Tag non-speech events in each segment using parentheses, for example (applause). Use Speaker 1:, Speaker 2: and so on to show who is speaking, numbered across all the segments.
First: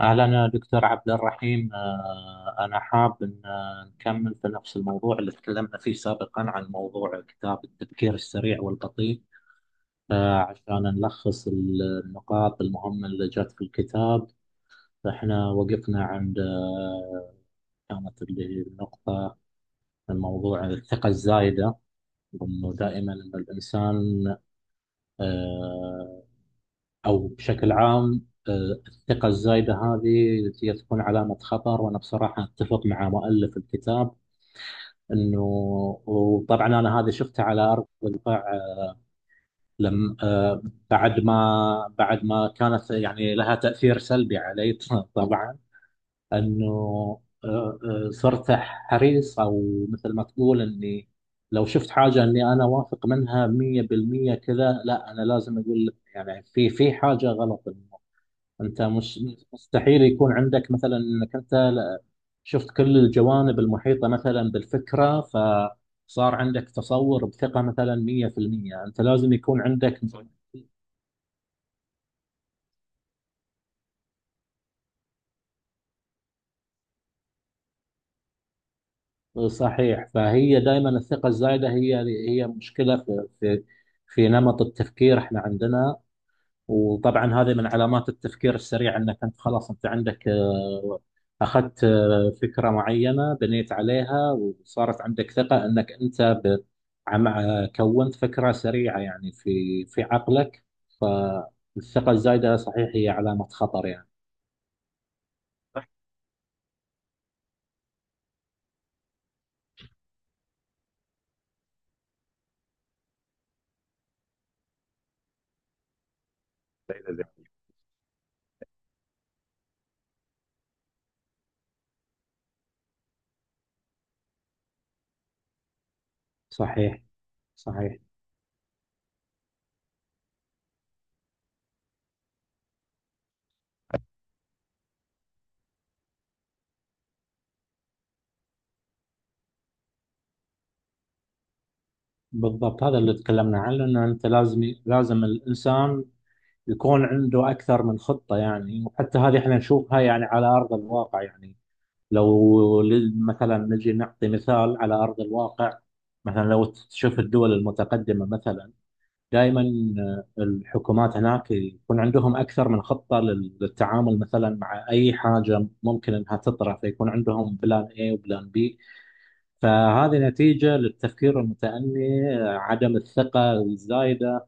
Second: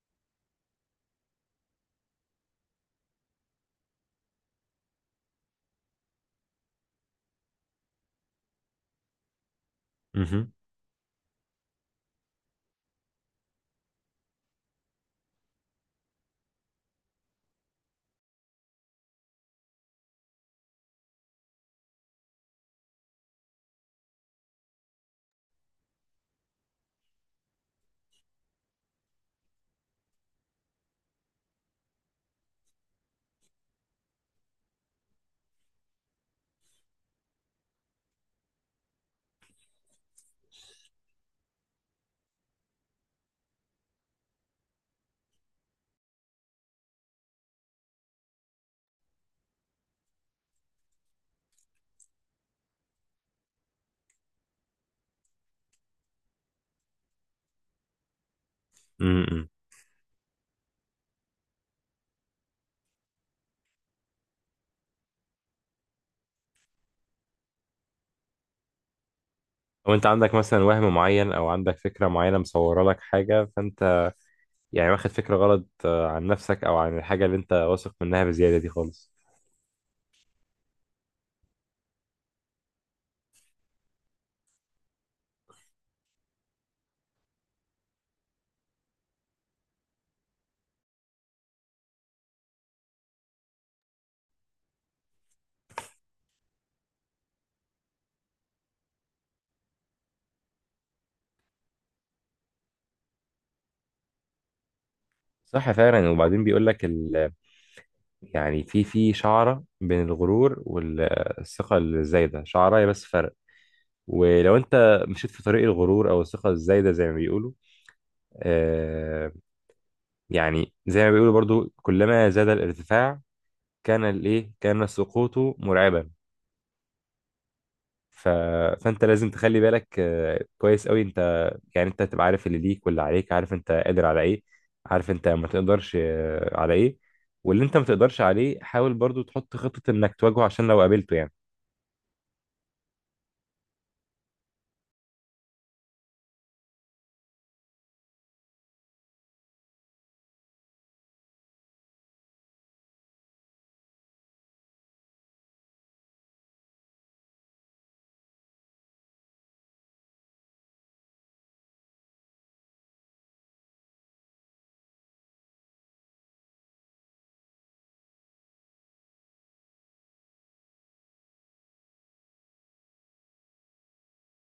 Speaker 1: أهلا دكتور عبد الرحيم، أنا حاب أن نكمل في نفس الموضوع اللي تكلمنا فيه سابقا عن موضوع كتاب التفكير السريع والبطيء،
Speaker 2: مهم.
Speaker 1: عشان نلخص النقاط المهمة اللي جت في الكتاب. فإحنا وقفنا عند كانت اللي هي النقطة، الموضوع الثقة الزايدة، وإنه دائما إن الإنسان آه، أو بشكل عام، الثقة الزايدة هذه هي تكون علامة خطر، وأنا بصراحة أتفق مع مؤلف الكتاب إنه، وطبعا أنا هذا شفته على أرض الواقع، لم بعد ما كانت يعني لها تأثير سلبي علي (laughs) طبعا، إنه آه، صرت حريص، أو مثل ما تقول إني لو شفت حاجة إني أنا واثق منها 100% كذا، لا، أنا لازم أقول يعني في حاجة غلط. انت مش
Speaker 2: مم.
Speaker 1: مستحيل يكون عندك مثلا انك انت شفت كل الجوانب المحيطه مثلا بالفكره، فصار عندك تصور بثقه مثلا 100%، انت لازم يكون
Speaker 2: او
Speaker 1: عندك.
Speaker 2: انت عندك مثلا وهم معين او عندك فكره معينه مصوره لك حاجه فانت يعني واخد فكره غلط عن نفسك او عن الحاجه اللي انت واثق منها بزياده دي خالص.
Speaker 1: صحيح، فهي دائما الثقه الزايده هي هي مشكله في في نمط التفكير احنا عندنا، وطبعا هذه من علامات التفكير السريع، انك انت خلاص انت عندك، اخذت فكره معينه بنيت عليها، وصارت عندك ثقه انك انت كونت فكره سريعه يعني في في عقلك. فالثقه الزايده صحيح هي علامه خطر يعني.
Speaker 2: صح فعلا. وبعدين بيقول لك يعني في شعره بين الغرور والثقه الزايده، شعره هي بس فرق. ولو انت مشيت في طريق الغرور او الثقه الزايده زي ما بيقولوا آه يعني زي ما بيقولوا برضو كلما زاد الارتفاع كان الايه كان سقوطه مرعبا.
Speaker 1: صحيح، صحيح.
Speaker 2: ف... فانت لازم تخلي بالك كويس قوي. انت يعني انت تبقى عارف اللي ليك واللي عليك، عارف انت قادر على ايه، عارف انت ما تقدرش على ايه. واللي انت ما تقدرش عليه حاول برضو تحط خطة انك تواجهه عشان لو قابلته يعني.
Speaker 1: بالضبط، هذا اللي تكلمنا عنه، انه انت لازم، لازم الانسان يكون عنده اكثر من خطه يعني، وحتى هذه احنا نشوفها يعني على ارض الواقع يعني. لو مثلا نجي نعطي مثال على أرض الواقع، مثلا لو تشوف الدول المتقدمة مثلا دائما الحكومات هناك يكون عندهم أكثر من خطة للتعامل مثلا مع أي حاجة ممكن أنها تطرح، فيكون عندهم بلان A وبلان B. فهذه نتيجة للتفكير المتأني، عدم الثقة الزايدة،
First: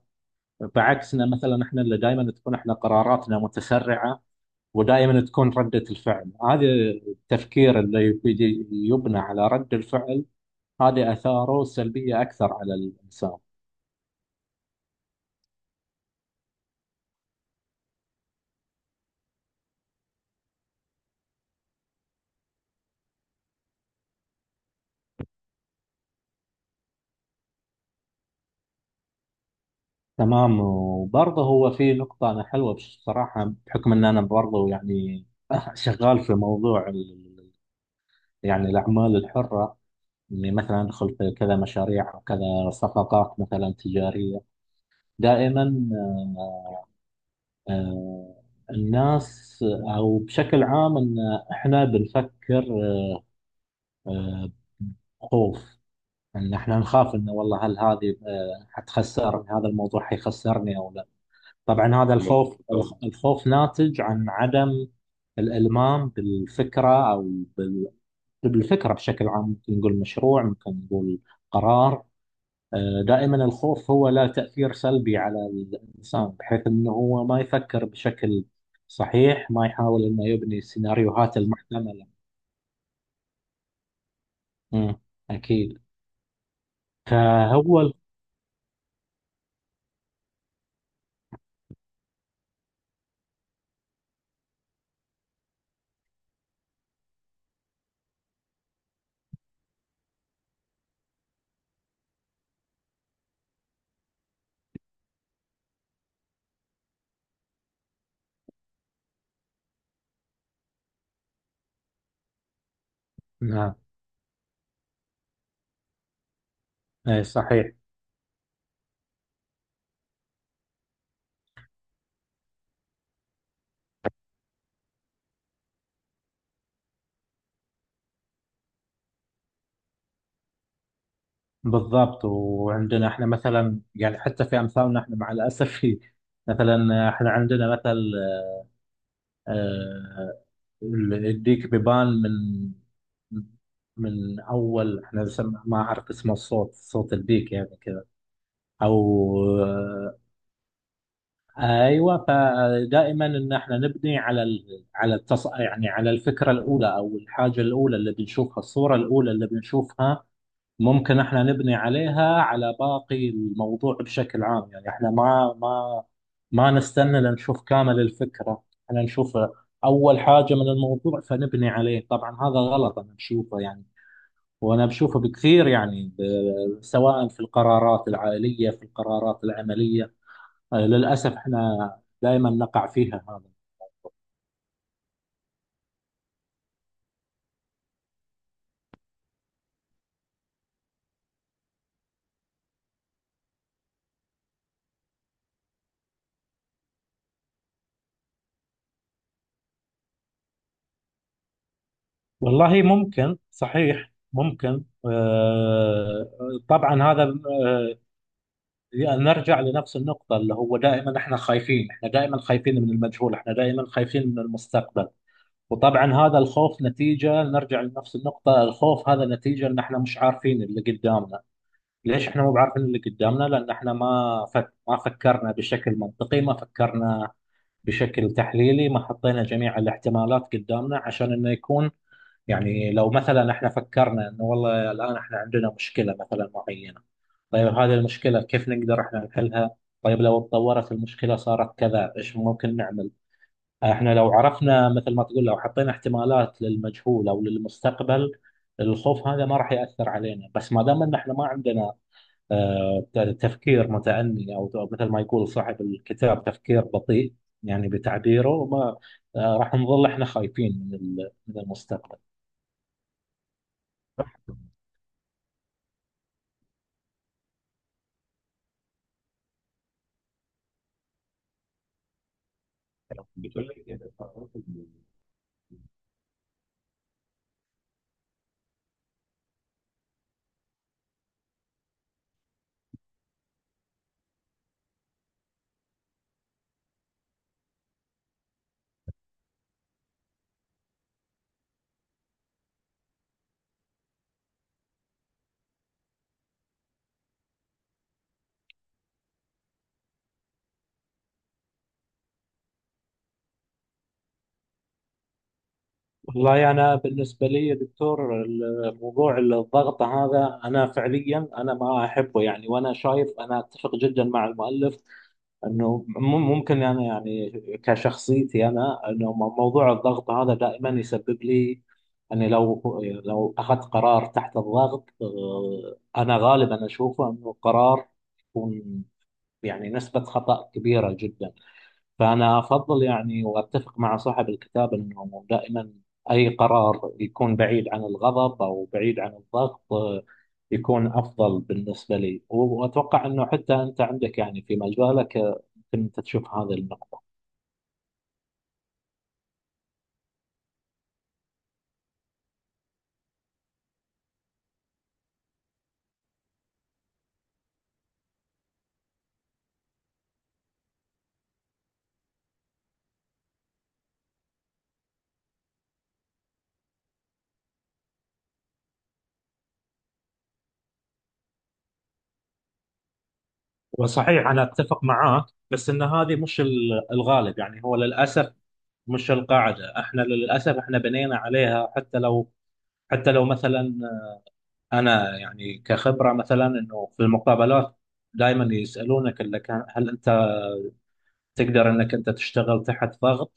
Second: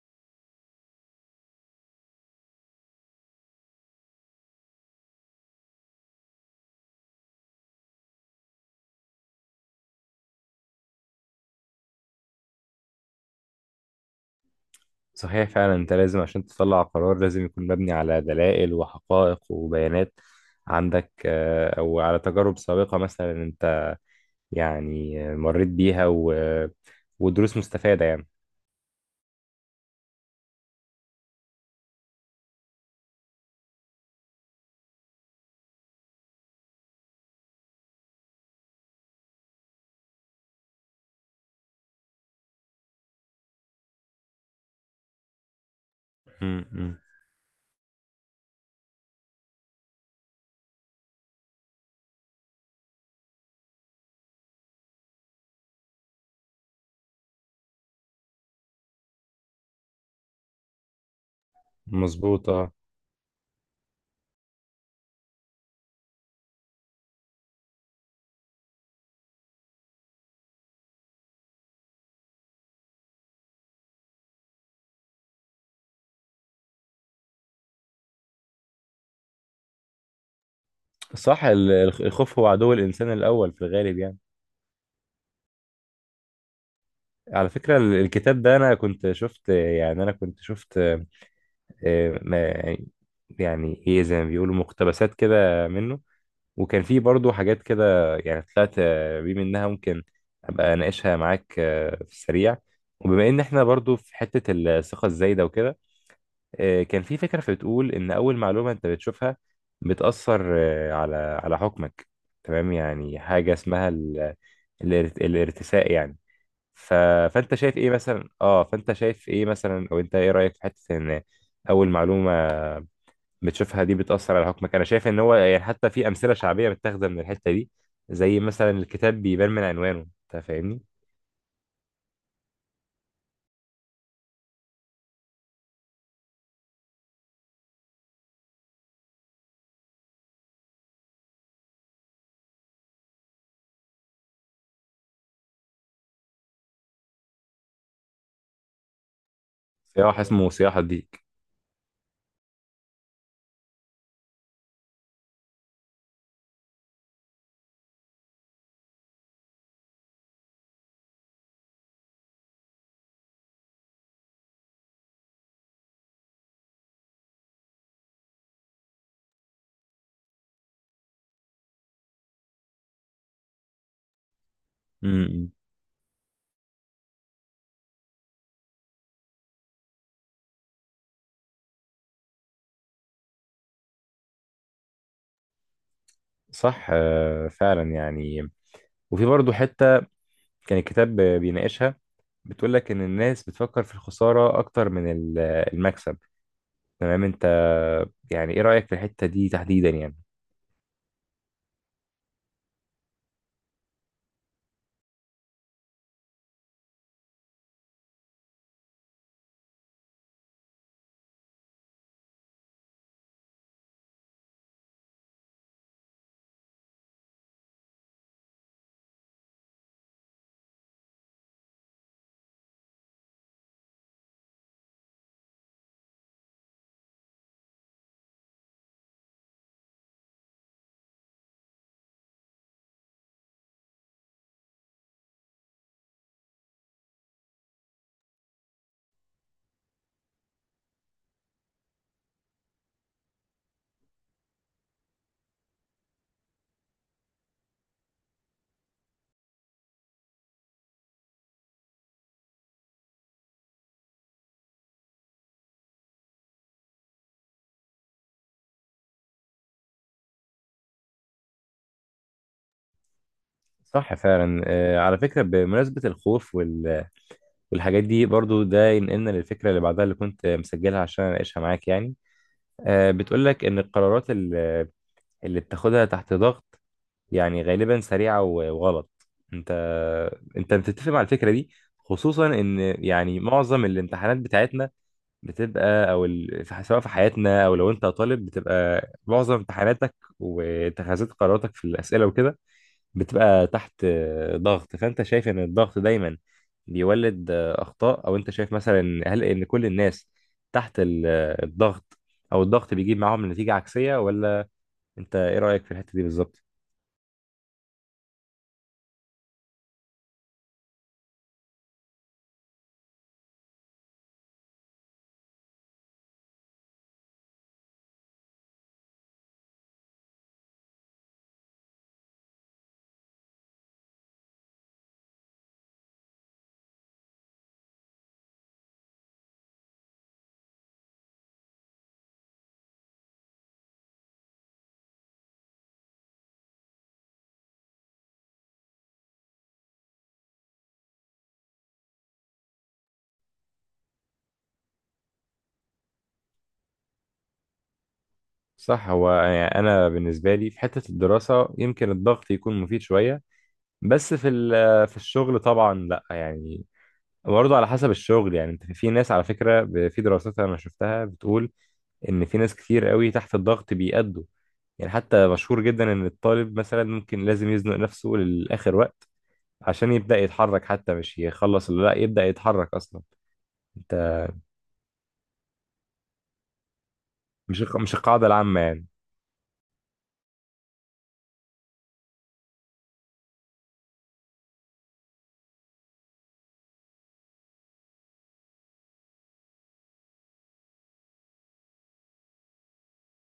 Speaker 1: بعكسنا مثلا احنا اللي دائما تكون احنا قراراتنا متسرعة، ودائما تكون ردة الفعل، هذا التفكير اللي يبنى على رد الفعل، هذا آثاره سلبية أكثر على الإنسان.
Speaker 2: صحيح فعلا. انت لازم عشان تطلع قرار لازم يكون مبني على دلائل وحقائق وبيانات عندك، او على تجارب سابقة مثلا، انت يعني مريت بيها ودروس مستفادة يعني.
Speaker 1: تمام، وبرضه هو في نقطة أنا حلوة بصراحة، بحكم أن أنا برضه يعني (laughs) شغال في موضوع يعني الأعمال الحرة، إني مثلا أدخل في كذا مشاريع أو كذا صفقات مثلا تجارية، دائما
Speaker 2: م- م.
Speaker 1: آه، الناس أو بشكل عام أن إحنا بنفكر آه، خوف، ان احنا نخاف انه والله هل هذه حتخسرني، هذا الموضوع حيخسرني او لا. طبعا هذا
Speaker 2: مظبوط.
Speaker 1: الخوف بالضبط، الخوف ناتج عن عدم الالمام بالفكره، بال- بالفكره بشكل عام، ممكن نقول مشروع، ممكن نقول قرار. دائما الخوف هو له تاثير سلبي على الانسان، بحيث انه هو ما يفكر بشكل صحيح، ما يحاول انه يبني السيناريوهات
Speaker 2: صح
Speaker 1: المحتمله.
Speaker 2: الخوف هو عدو الإنسان الأول في الغالب يعني.
Speaker 1: مم. اكيد،
Speaker 2: على فكرة
Speaker 1: فهو.
Speaker 2: الكتاب ده، أنا كنت شفت آه، ما- يعني إيه، زي ما بيقولوا مقتبسات كده منه، وكان فيه برضو حاجات كده يعني طلعت بيه منها ممكن أبقى أناقشها معاك في السريع. وبما إن إحنا برضو في حتة الثقة الزايدة وكده، كان في فكرة بتقول إن أول معلومة أنت بتشوفها بتأثر على حكمك. تمام يعني حاجة
Speaker 1: نعم.
Speaker 2: اسمها الارتساء يعني. ف...
Speaker 1: اي صحيح.
Speaker 2: فأنت شايف إيه مثلا، أو أنت إيه رأيك في حتة إن أول معلومة بتشوفها دي بتأثر على حكمك؟ أنا شايف إن هو يعني حتى في أمثلة شعبية متاخدة من الحتة دي، زي مثلا الكتاب بيبان من عنوانه. أنت فاهمني؟
Speaker 1: بالضبط، وعندنا احنا مثلا يعني حتى في امثالنا، احنا مع الاسف (laughs) في، مثلا احنا عندنا مثل آه، الديك بيبان من من اول، احنا ما اعرف اسمه الصوت، صوت الديك يعني كذا، او آه،
Speaker 2: سياح، اسمه سياح الديك.
Speaker 1: ايوه. فدائما ان احنا نبني على يعني على الفكره الاولى او الحاجه الاولى اللي بنشوفها، الصوره الاولى اللي بنشوفها ممكن احنا نبني عليها على باقي الموضوع بشكل عام. يعني احنا ما ما نستنى لنشوف كامل الفكرة، احنا نشوف اول حاجة من الموضوع فنبني عليه. طبعا هذا غلط، انا بشوفه يعني، وانا
Speaker 2: م-
Speaker 1: بشوفه
Speaker 2: م.
Speaker 1: بكثير يعني، سواء في القرارات العائلية، في القرارات العملية. للأسف احنا دائما نقع فيها هذا.
Speaker 2: صح فعلا يعني. وفي برضه حتة كان الكتاب بيناقشها، بتقول لك ان الناس بتفكر في الخساره اكتر من المكسب. تمام. انت يعني ايه رايك في الحته دي تحديدا يعني؟
Speaker 1: والله ممكن، صحيح، ممكن طبعا هذا يعني، نرجع لنفس النقطة، اللي هو دائما احنا خايفين، احنا دائما خايفين من المجهول، احنا دائما خايفين من المستقبل. وطبعا هذا الخوف نتيجة، نرجع لنفس النقطة، الخوف هذا نتيجة ان احنا مش عارفين اللي قدامنا. ليش احنا مو بعارفين اللي قدامنا؟ لان احنا ما فكرنا بشكل منطقي، ما فكرنا بشكل تحليلي، ما حطينا جميع الاحتمالات قدامنا عشان انه يكون، يعني لو مثلا احنا فكرنا انه والله الان احنا عندنا مشكله مثلا معينه، طيب هذه المشكله كيف نقدر احنا نحلها؟ طيب لو اتطورت المشكله صارت كذا، ايش ممكن نعمل؟ احنا لو عرفنا مثل ما تقول، لو حطينا احتمالات للمجهول او للمستقبل، الخوف هذا ما راح ياثر علينا. بس ما دام ان احنا ما عندنا تفكير متأني، او أو مثل ما يقول صاحب الكتاب تفكير بطيء، يعني بتعبيره ما، راح نظل احنا خايفين من المستقبل.
Speaker 2: صح فعلا. على فكره بمناسبه الخوف والحاجات دي برضو ده ينقلنا للفكره اللي بعدها اللي كنت مسجلها عشان اناقشها معاك يعني. بتقول لك
Speaker 1: بتقول
Speaker 2: ان
Speaker 1: لك كده.
Speaker 2: القرارات اللي بتاخدها تحت ضغط يعني غالبا سريعه وغلط. انت انت بتتفق مع الفكره دي؟ خصوصا ان يعني معظم الامتحانات بتاعتنا بتبقى او سواء في حياتنا او لو انت طالب، بتبقى معظم امتحاناتك واتخاذات قراراتك في الاسئله وكده بتبقى تحت ضغط. فانت شايف ان الضغط دايما بيولد اخطاء، او انت شايف مثلا هل ان كل الناس تحت الضغط او الضغط بيجيب معاهم نتيجه عكسيه ولا؟ انت ايه رايك في الحته دي بالظبط؟
Speaker 1: والله أنا بالنسبة لي يا دكتور، الوقوع للضغط هذا أنا فعليا أنا ما أحبه يعني. وأنا شايف، أنا أتفق جدا مع المؤلف أنه ممكن أنا يعني كشخصيتي أنا، أنه موضوع الضغط هذا دائما يسبب لي، أني لو، لو أخذت قرار تحت الضغط، أنا غالبا أشوفه أنه قرار يكون، يعني نسبة خطأ كبيرة جدا. فأنا أفضل يعني، وأتفق مع صاحب الكتاب أنه دائما أي قرار يكون بعيد عن الغضب أو بعيد عن الضغط، يكون أفضل بالنسبة لي. وأتوقع أنه حتى أنت عندك يعني في مجالك، يمكن أنت تشوف هذه النقطة.
Speaker 2: صح. هو يعني انا بالنسبه لي في حته الدراسه يمكن الضغط يكون مفيد شويه، بس في ال- آه، في الشغل طبعا لا يعني. برضه على حسب الشغل يعني. انت، في ناس على فكرة، في دراسات انا شفتها بتقول ان في ناس كتير قوي تحت الضغط بيأدوا يعني. حتى مشهور جدا ان الطالب مثلا ممكن لازم يزنق نفسه للآخر وقت عشان يبدأ يتحرك، حتى مش يخلص اللي لا، يبدأ يتحرك اصلا. انت
Speaker 1: وصحيح، أنا أتفق معاك، بس أن هذه مش الغالب
Speaker 2: مش
Speaker 1: يعني، هو
Speaker 2: مش القاعدة
Speaker 1: للأسف
Speaker 2: العامة يعني.
Speaker 1: مش القاعدة. احنا للأسف احنا بنينا عليها. حتى لو، حتى لو مثلا، انا يعني كخبره مثلا، انه في المقابلات دائما يسالونك اللي كان، هل انت تقدر انك انت تشتغل تحت ضغط؟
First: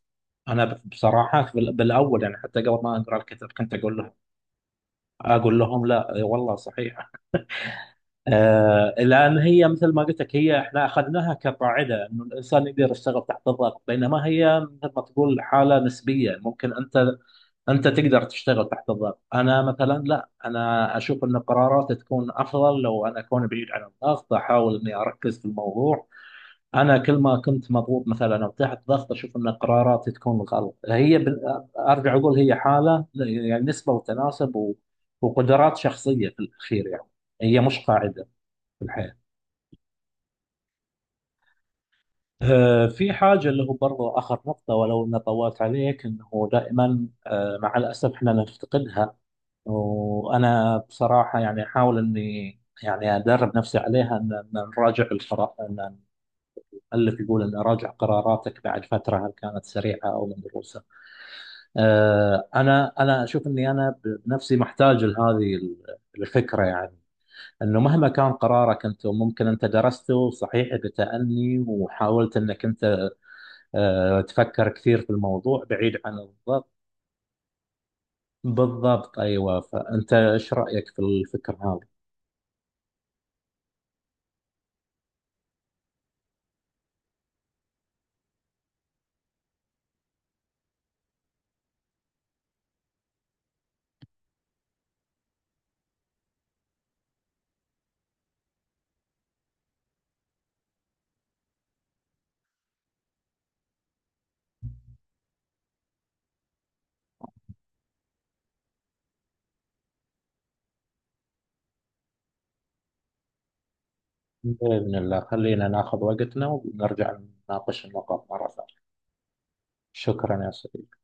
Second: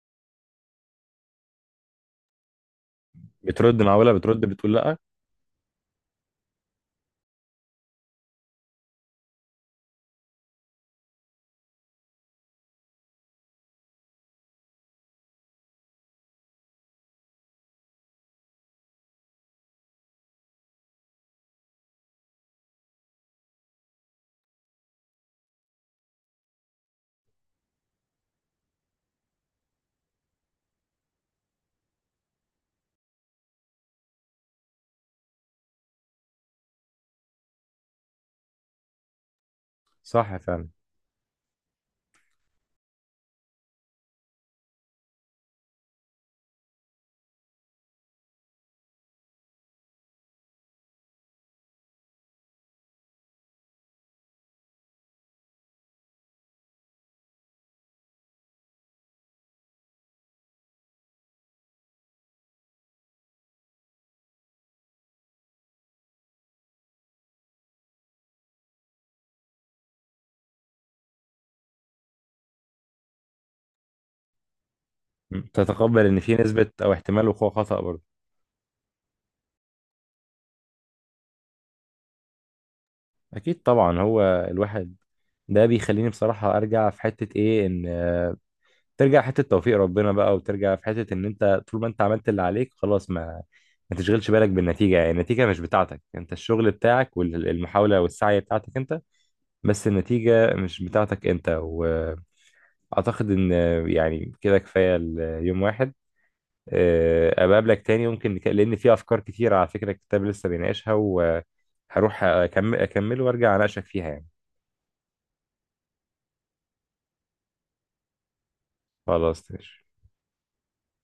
Speaker 1: انا بصراحه في بالاول، يعني حتى قبل ما اقرا الكتاب، كنت اقول لهم،
Speaker 2: بترد بتقول لا؟
Speaker 1: اقول لهم لا والله صحيح، آه. لان هي مثل ما قلت لك، هي احنا اخذناها كقاعده، انه الانسان يقدر يشتغل تحت الضغط، بينما هي مثل ما تقول حاله نسبيه، ممكن انت انت تقدر تشتغل تحت الضغط، انا مثلا لا، انا اشوف ان قراراتي تكون افضل لو انا اكون بعيد عن الضغط، احاول اني اركز في الموضوع. انا كل ما كنت مضغوط مثلا او تحت ضغط، اشوف ان قراراتي تكون غلط. هي ارجع اقول هي حاله يعني، نسبه وتناسب، وقدرات شخصيه في الاخير يعني، هي مش قاعده في الحياه.
Speaker 2: صح فعلا.
Speaker 1: في حاجة اللي هو برضو آخر نقطة، ولو أنا طولت عليك، أنه دائما مع الأسف إحنا نفتقدها. وانا بصراحه يعني احاول اني يعني ادرب نفسي عليها، ان إن نراجع القرار، ان المؤلف يقول ان اراجع قراراتك بعد فتره هل كانت سريعه او مدروسه. انا اشوف اني انا بنفسي محتاج لهذه الفكره يعني، انه مهما كان قرارك انت، وممكن انت درسته صحيح بتأني، وحاولت انك انت تفكر كثير في الموضوع بعيد
Speaker 2: تتقبل
Speaker 1: عن
Speaker 2: ان في نسبة
Speaker 1: الضغط.
Speaker 2: او احتمال وقوع خطأ برضه.
Speaker 1: بالضبط، ايوه. فانت ايش رايك في الفكره؟
Speaker 2: اكيد طبعا. هو الواحد ده بيخليني بصراحة ارجع في حتة ايه، ان ترجع حته توفيق ربنا بقى، وترجع في حته ان انت طول ما انت عملت اللي عليك خلاص ما تشغلش بالك بالنتيجه، يعني النتيجه مش بتاعتك انت، الشغل بتاعك والمحاوله والسعي بتاعتك انت، بس النتيجه مش بتاعتك انت. واعتقد ان يعني كده كفايه اليوم واحد. ابقى اقابلك تاني يمكن، لان في افكار كتيره على فكره الكتاب لسه بيناقشها، وهروح اكمل وارجع اناقشك فيها يعني.
Speaker 1: بإذن الله، خلينا ناخذ وقتنا ونرجع نناقش النقاط مرة ثانية.
Speaker 2: خلاص ماشي.
Speaker 1: شكرا يا صديقي.